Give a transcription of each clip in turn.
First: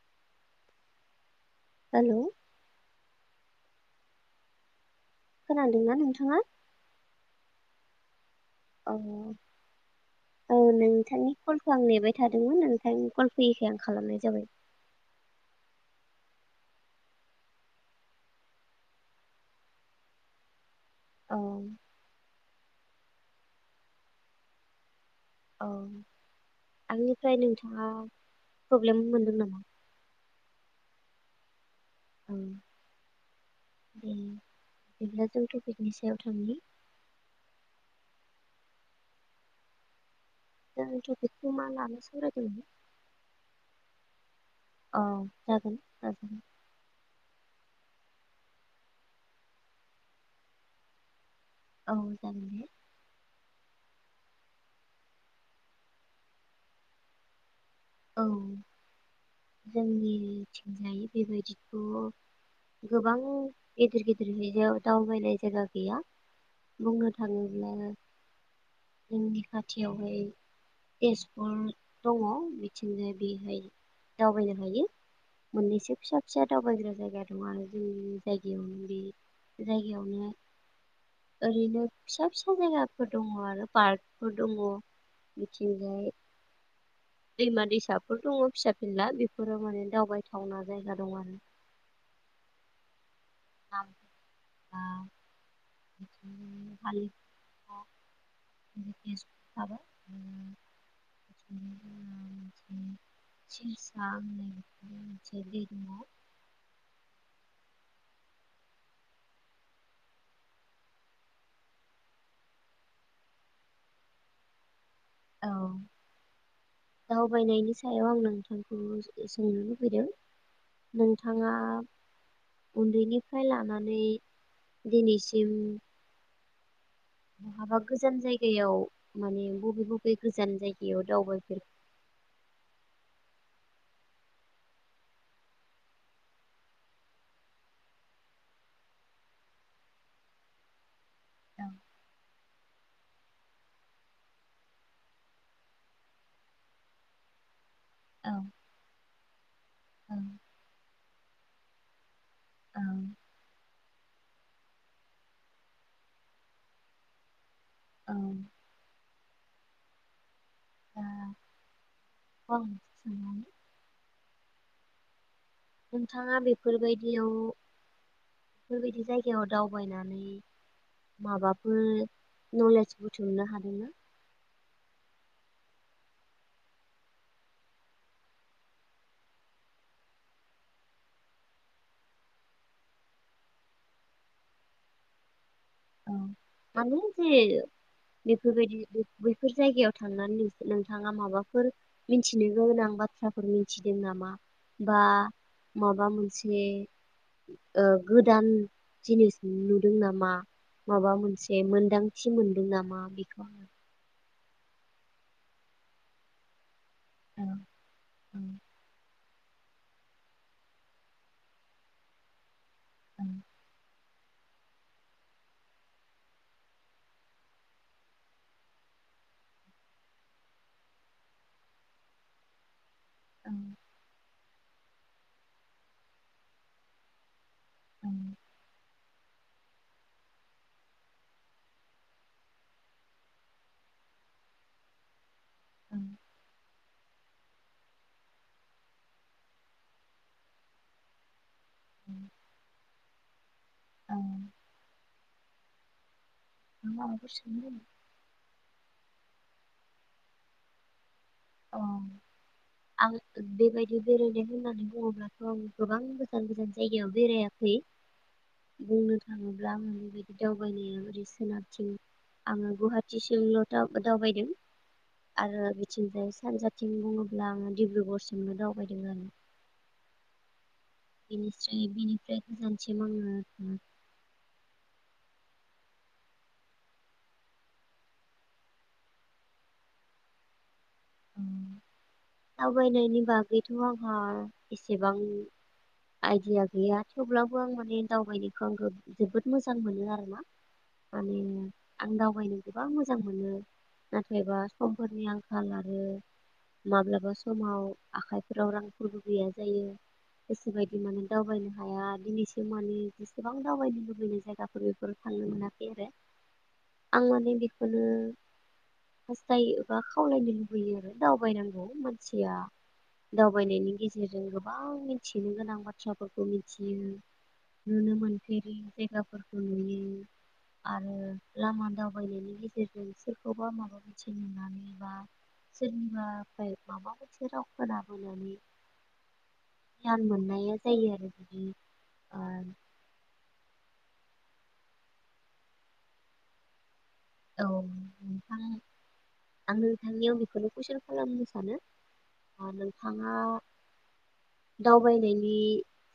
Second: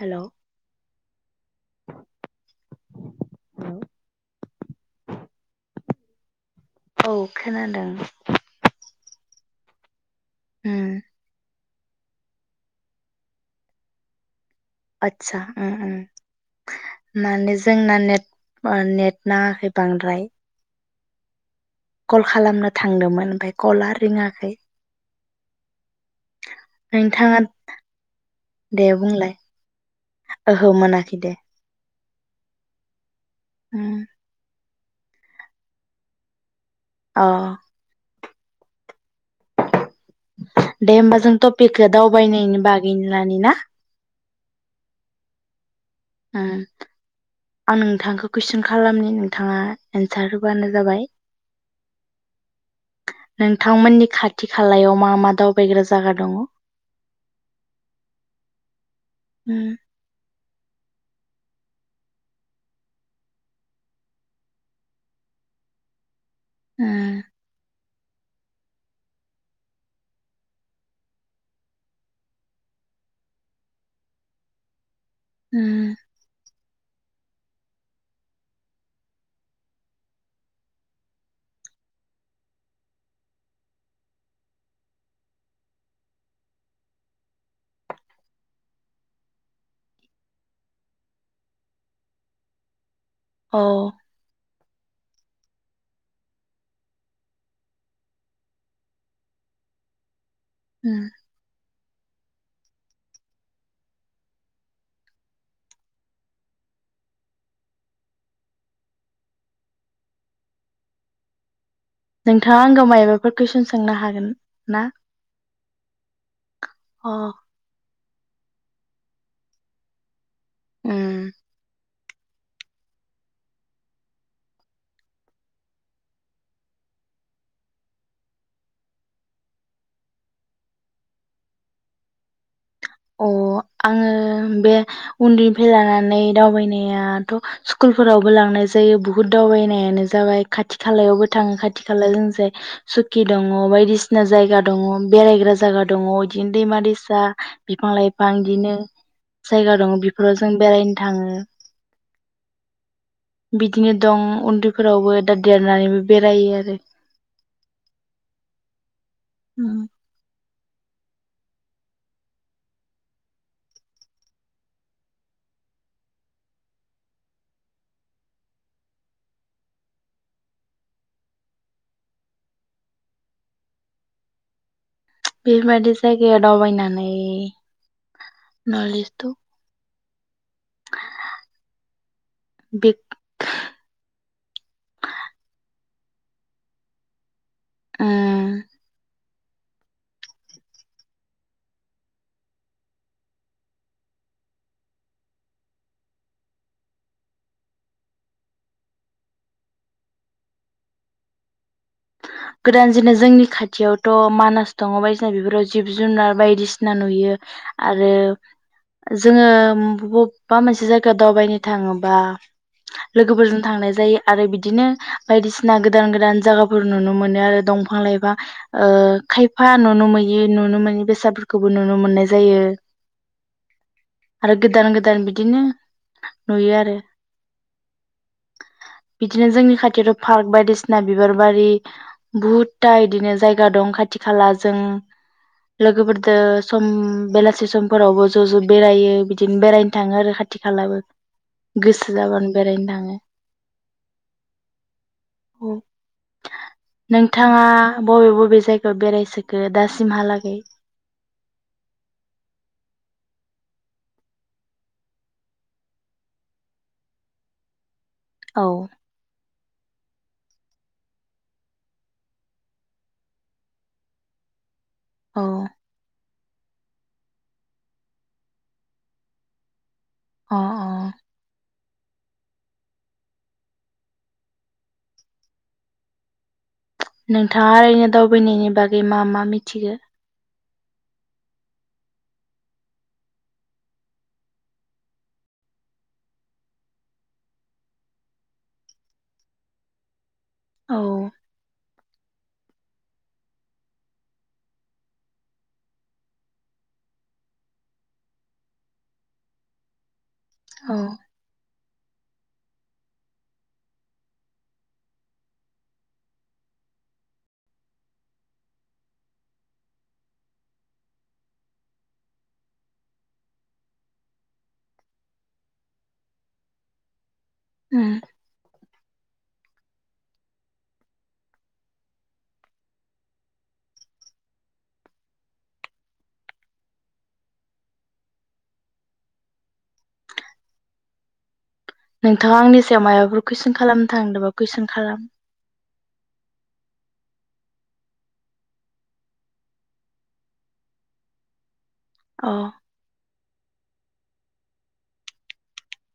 Hello hello खोनादोंना नोंथाङा औ खोनादों औ औ उम नोंथांनि कल खौ आं नेबाय थादोंमोन नोंथांनि कल फैयैखाय आं खालामनाय जाबाय आथसा उम उम माने जोंना नेट नेट नाङाखै बांद्राय औ कल खालामनो थांदोंमोन ओमफ्राय कलाआ रिङाखै औ आंनिफ्राय नोंथाङा दे प्रब्लेम बुंलाय मोनदों नामा ओहो मोनाखै दे [unintelligible] उम उम बेदिब्ला जों थपिकनि सायाव थांनि अ दे होमबा जों टपिकखौ दावबायनायनि बागैनो लानि ना अ जागोन जागोन उम आं नोंथांखौ कुइसन खालामनि नोंथाङा एन्सार होबानो जाबाय औ जागोनदे नोंथांमोननि खाथि खालायाव मा मा दावबायग्रा जायगा दंङ औ उम जोंनि थिं जायि बेबायदिथ गोबां गेदेर गेदेर [unintelligible] दावबायनाय जायगा गैया बुंनो उम थाङोल्बा जोंनि खाथियावहाय तेजपुर दंङ बिथिंनो बेहाय दावबायनो हायो उम मोननैसो फिसा फिसा दावबायग्रा जायगा दं आरो जोंनि जायगायावनो बे जायगायावनो ओरैनो फिसा फिसा जायगाफोर दंङ आरो पार्कफोर दंङ बिथिंजाय दैमा दैसाफोर दङ फिसा फिला बेफोराव माने दावबायथावना जायगा दं आरो औ [unintelligible] [unintelligible] होम [unintelligible] मोनसे दैमा नोंथांङा आंगौ मायबाफोर कुइसन सोंनो हागोन ना? औ अ दावबायनायनि सायाव आं नोंथांखौ सोंनो लुबैदों। नोंथांङा उन्दैनिफ्राय लानानै दिनैसिम हाबा गोजान जायगायाव माने बबे बबे गोजान जायगायाव दावबायफेर अ आंङो बे उन्दैनिफ्राय लानानै दावबायनायाथ स्कुलफोरावबो लांनाय जायो बुहुद दावबायनायानो जाबाय खाथि खालायावबो थांङो खाथि खालायाव जों जाय सुकि दंङ बायदिसिना जायगा दंङ बेरायग्रा जागा दंङ बिदिनो दैमा-दैसा मालाय फांदिनो जायगा दंङ बेफोराव जों बेरायनो थांङो। बिदिनो दं उन्दैफोरावबो दा देरनानैबो बेरायो आरो। औ उम ओं [unintelligible] नोंथांङा बेफोरबायदियाव बेफोरबायदि जायगायाव दावबायनानै माबाफोर नलेज बुथुमनो हादोंना? बिबायदि जायगायाव दावबायनानानै नलेसथ [unintelligible] अ माने जे ओ बेफोर बायदि बैफोर जायगायाव थांनानै नोंथांङा माबाफोर मिथिनो गोनां बाथ्राफोर मिथिदों नामा? बा माबा मोनसे गोदान जिनिस नुदों नामा? माबा मोनसे मोनदां गोदान जेने जोंनि खाथियावथ मानास दंङ बायसिना बेफोराव जिब जुनार बायदिसि ना नुयो आङो आरो जोंङो बब बा मोनसे जायगायाव दावबायनो थांङोबा लोगोफोरजों थांनाय जायो आरो बिदिनो बायदिसिना गोदान गोदान जायगाफोर नुनो मोन यो आरो दंफां लाइफां ओ खायफा नुनो मोयै नुनो मोनै बेसादफोरखौबो नुनो मोननाय जायो। ओं आरो गोदान गोदान बिदिनो नुयो आरो बिदिनो जोंनि खाथियावथ पार्क बायदिसिना बिबार बारि बुहुतथा इदिनो जायगा दं खाथि खाला जों लोगोफोरदो सम बेलासि समफोरावबो ज' ज'बेरायो बिदिनो बेरायनो थांङो आरो खाथि खालाबो। गोसो जाब्लानो बेरायनो थांङो। ओव माबाफोर नोंथांङा सोंनो बबे बबे जाय बेरायसोखो दासिमहालागै? औ आं बेबायदि बेरायनो होननानै बुंङोब्लाथ आं गोबां गोजान गोजान जायगायाव बेरायाखै। औ बुंनो थांङो ब्लाम बे बायदि दावबायनाया ओरै सोनाबथिं आंङो गुवाहाटिसिमल' दाव दावबायदों। औ आरो बेथिंजाय सानजाथिं बुङोब्ला आङो डिब्रुगरसिमनो दावबायदों आरो। अ। अ [unintelligible] बिनिफ्राय गोजानसिम आङो थाङा नोंथाङा ओरैनो दावबायनायनि बागै मा मा मिथिगो? दावबायनायनि बागैथ' आंहा एसेबां आइडिया गैया थेवब्लाबो आं माने दावबायनायखौ आं जोबोद मोजां मोनो आरोना। औ माने आं दावबायनो गोबां मोजां मोनो नाथायबा समफोरनि आंखाला आरो माब्लाबा समाव आखाइफोराव रांफोरबो गैया जायो। औ गोसोबायदि माने दावबायनो हाया दिनैसिम माने जेसेबां दावबायनो लुबैनाय जायगाफोर बेफोर थांनो मोनाखै आरो आं माने बेखौनो हास्थायो बा खावलायनो लुबै लुबैयो आरो दावबायनांगौ मानसिया दावबायनायनि गेजेरजों गोबां मिथिनो गोनां बाथ्राफोरखौ मिथियो। उम नुनो मोनफेरि जायगा फोरखौ नुयो आरो लामा दावबायनायनि गेजेरजों सोरखौबा माबा मिथिनानै बा सोरनिबाफ्राय माबा मोनसे राव खोनाबोनानै गियान मोननाया जायो आरो बिदि ओ नोंथाङा आंनि सायाव माइबाफोर कुइसन खालाम थांदोबा कुइसन खालाम औ नोंथां आं नोंथांनियाव बेखौनो कुइसन खालामनो सानो अ आ नोंथाङा दावबायनायनि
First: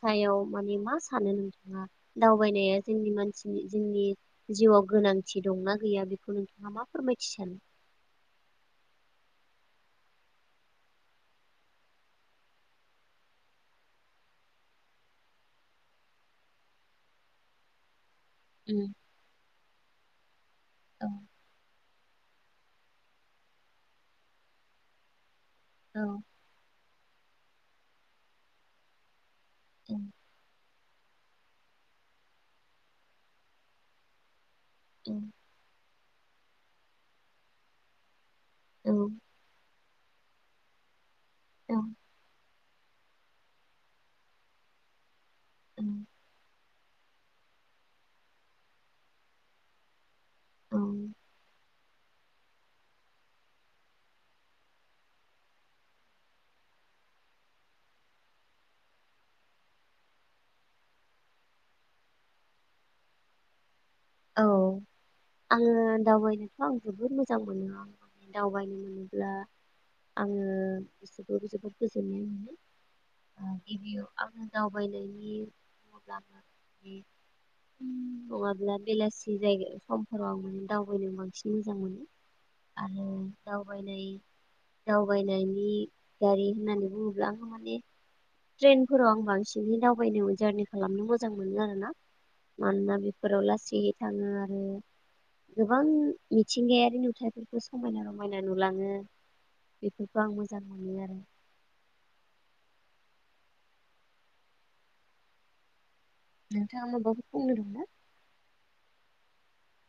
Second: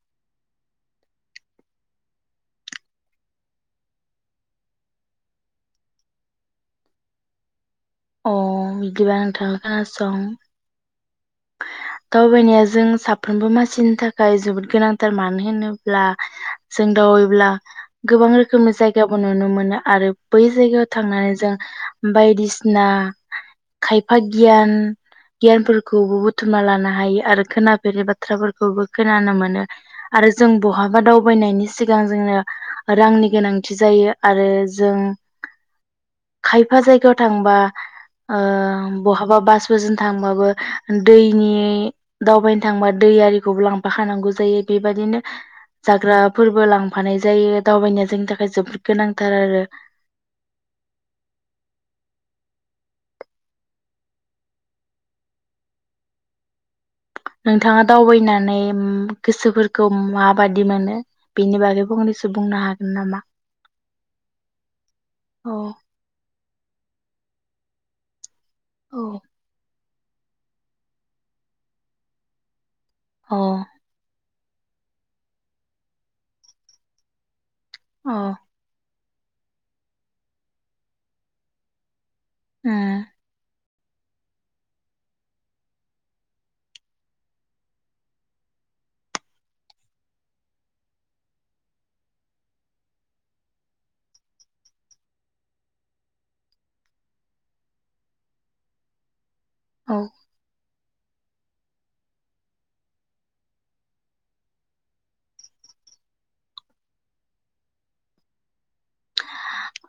सायाव माने मा सानो नोंथाङा दावबायनाया जोंनि मानसिनि जोंनि जिउआव गोनांथि दंना गैया बेखौ नोंथाङा मा फोरमायथि सानो? अ बिदिबा नोंथाङा खोनासं। दावबायनाया जों साफ्रोमबो मानसिनि थाखाय जोबोद गोनांथार मानो होनोब्ला जों दावबायला गोबां रोखोमनि उम जायगाबो नुनो मोनो आरो बै जायगायाव औ थांनानै जों बायदिसिना खायफा गियान गियान खौबो औ बुथुमना लाना हायो आरो खोनाफेरै बाथ्राफोरखौबो खोनानो मोन नो आरो जों बहा दावबायनायनि सिगां जोंनो रांनि गोनांथि जायो आरो जों औ खायफा जायगायाव थांबा ओ औ बहाबा बास बोजोन थांबाबो दैनि औ दावबाय थांबा दै आरिखौबो लांफाखानांगौ जायो बेबायदिनो औ जाग्राफोरबो लांफानाय जायो दावबायनाया जोंनि थाखाय जोबोद गोनांथार आरो। औ नोंथाङा दावबायनानै गोसोफोरखौ माबादि मोनो बेनि बागै फंनैसो बुंनो हागोन नामा? औ औ आङो दावबाय थ आं जोबोद मोजां मोनो। दावबायनो औ मोनब्ला आङो गोसोखौबो जोबोद गोजोननाय मोनो। औ आ गिबियाव आङो दावबायनायनि मुलाम्फानि [unintelligible] बेलासि जायगा समफोराव आं माने दावबायनो बांसिन मोजां मोनो। उम आरो दाव दावबायनाय दावबायनायनि गारि होननानै बुङोब्ला आङो माने ट्रेनफोराव आं बांसिनहै दावबायनो जारनि खालामनो मोजां मोनो आरोना मानोना बेफोराव लासै यै थाङो आरो गोबां मिथिंगायारि नुथाइफोरखौ समायना रमायना नुलाङो। औ बेफोरखौ आं मोजां मोनो आरो। नोंथाङा माबाफोर बुंनो दं ना?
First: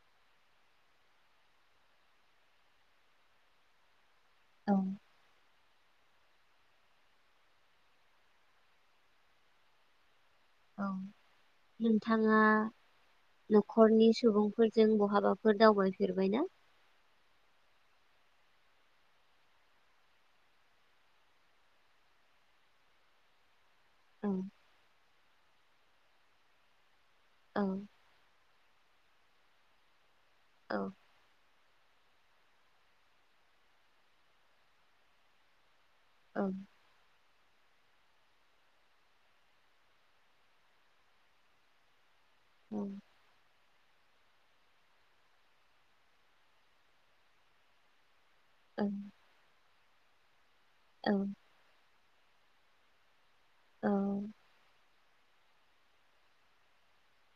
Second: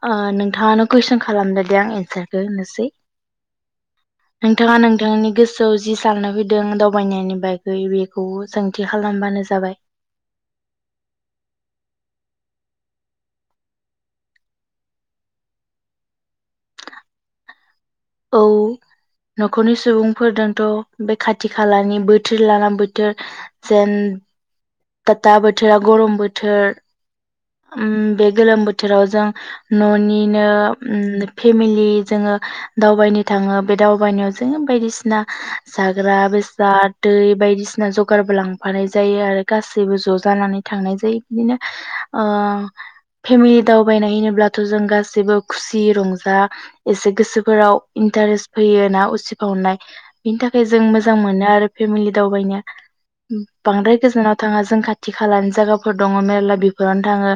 ओ नोंथाङानो कुइसन खालामदो दे आं एन्सारखौ होनोसै। औ नोंथाङा नोंथांनि गोस जौ जि साननो फैदों दावबायनायनि बागै बेखौ सोंथि खालामबानो जाबाय। औ नोंथाङा न'खरनि सुबुंफोरजों बहाबाफोर दावबायफेरबायना? औ न'खरनि सुबुंफोरदोंथ' बे खाथि खालानि बोथोर लाना बोथोर जेन औ तता बोथोरा गरम बोथोर। औ उम बे गोलोम बो थोरावजों न'नि नो औ उम फेमि [unintelligible] जोङो दावबायनो थाङो बे दावबायनायाव जोङो बायदिसिना जाग्रा औ बेसाद दै बायदिसिना जगारबो लांफानाय जायो आरो गासैबो ज' जानानै थांनाय जायो बिदिनो ओं औ फेमि दावबायनाय होनोब्लाथ' जों गासैबो खुसि रंजा एसे गोसोफोराव इन्टारेस्ट औ फैयो ना उसिफावनाय। [unintelligible] जों औ मोजां मोनो आरो फेमिलि दावबाय नो। बांद्राय गोजानाव थाङा जों खाथ थि खालानो जायगाफोर दङ मेरला बे फोरावनो थाङो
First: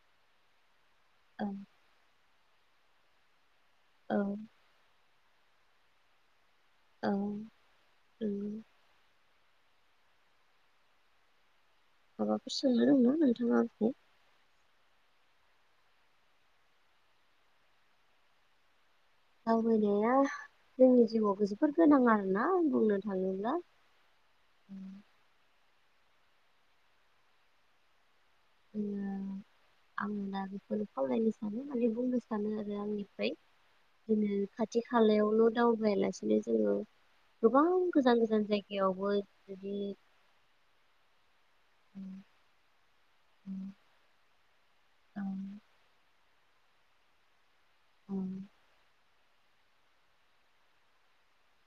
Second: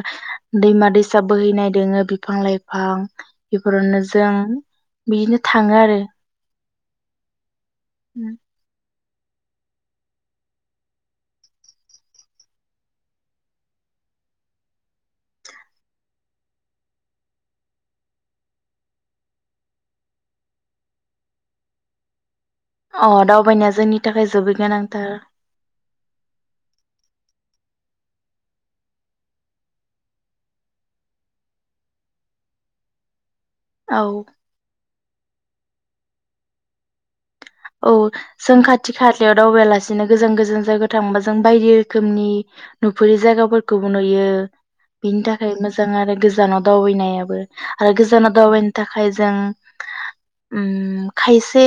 दैमा दै सा औ बोहैनाय दोङो बिफां लाइफां बेफोरावनो जों बिदिनो थाङो आरो। औ [inaudible] उम। माबाफोर सोंनो दंना नोंथाङा आंखौ? दावबायनाया जोंनि जिउआवबो जोबोर गोनां आर अ दावबायनाया जोंनि थाखाय जोबोद गोनांथार। उम आं दा बेखौनो खावलायनो सानो माने बुंनो सानो आरो आंनिफ्राय। औ बिदिनो खाथि खालायावल' दावबायालासिनो जोङो गोबां औ गोजान गोजान जों खाथि जायगायावबो खालायाव जुदि दावबायलासिनो गोजान गोजान जायगायाव थांबा जों बायदि औ रोखोमनि नुफिरि जायगाफोरखौबो नुयो। औ बिनि थाखाय मोजां आरो गोज जानाव दावबायैनायाबो। आरो औ गोजानाव दावबायनो थाखाय जों [inaudible] उम खायसे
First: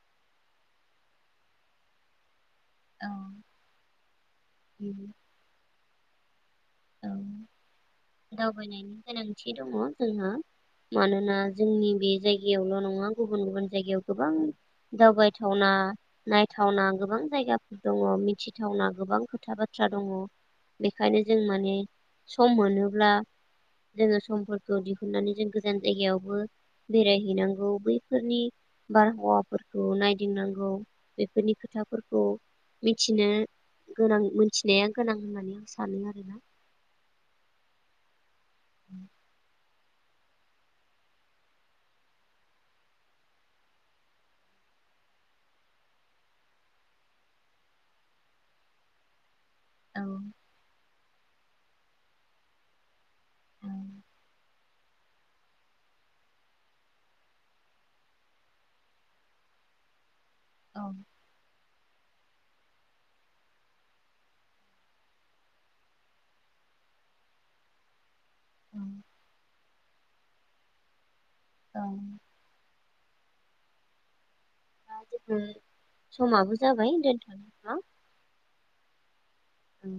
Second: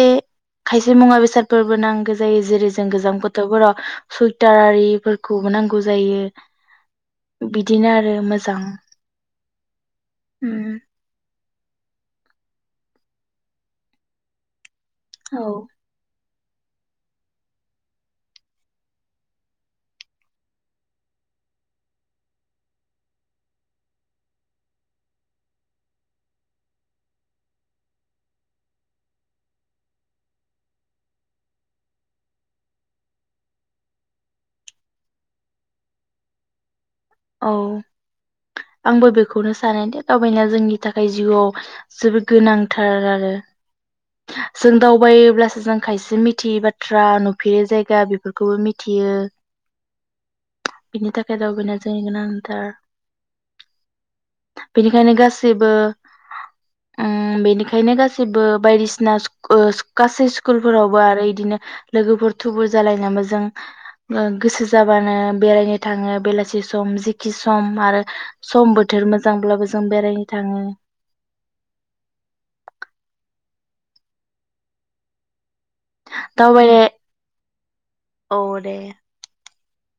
खायसे मुवा बेसादफोरबो नांगो जायो। जेरै जों गोजां औ बोथोरफोराव उम, सुइटारारिफोरखौ नांगौ। जायो। औ बिदिनो आरो मोजां दावबायनायनि गोनांथि दङ' जोंहा उम मानोना जोंनि बे जाय इयावल नङा गुबुन गुबुन जायगायाव गोबां दावबायथावना नायथावना गोबां जायगाफोर दङ मिथिथावना गोबां खोथा बाथ्रा दङ। बेखायनो जों माने सम मोनो ब्ला जोङो समफोरखौ दिहुननानै जों गोजान जायगायावबो बेरायहैनांगौ बैफोरनि बारहावाफोरखौ नायदिंनांगौ बेफोरनि खोथाफोरखौ मिथिनो गोनां मिथिनाया गोनां होननानै आं सानो आरोना। औ। आंबो बेखौनो सानोदि दावबायनाया जोंनि थाखाय जिउआव जोबोद गोनांथार आरो। जों दावबायोब्लासो जों खायसे मिथियै बाथ्रा नुफेरो जायगा बेफोरखौबो मिथियो। औ [inaudible] बिनि था जा दावबायना जोंनि गोनांथार औ बेनिखायनो गासैबो [inaudible] उम बेनिखायनो गासैबो बायदिसिना सुख सुख ओ गासै सुख कुल औ फोरावबो आरो इदिनो लोगोफोर थुबुर जालायनाबो जों ओ गोसो जाबानो बेरायनो थाङो बेलासि सम सम जिखि सम आरो सम औ बोथोर मोजांब्लाबो जो जों बेरायनो थाङो। ओं [unintelligible] समाबो दावबाय जाबाय दोनथनि नामा? औ दे। उम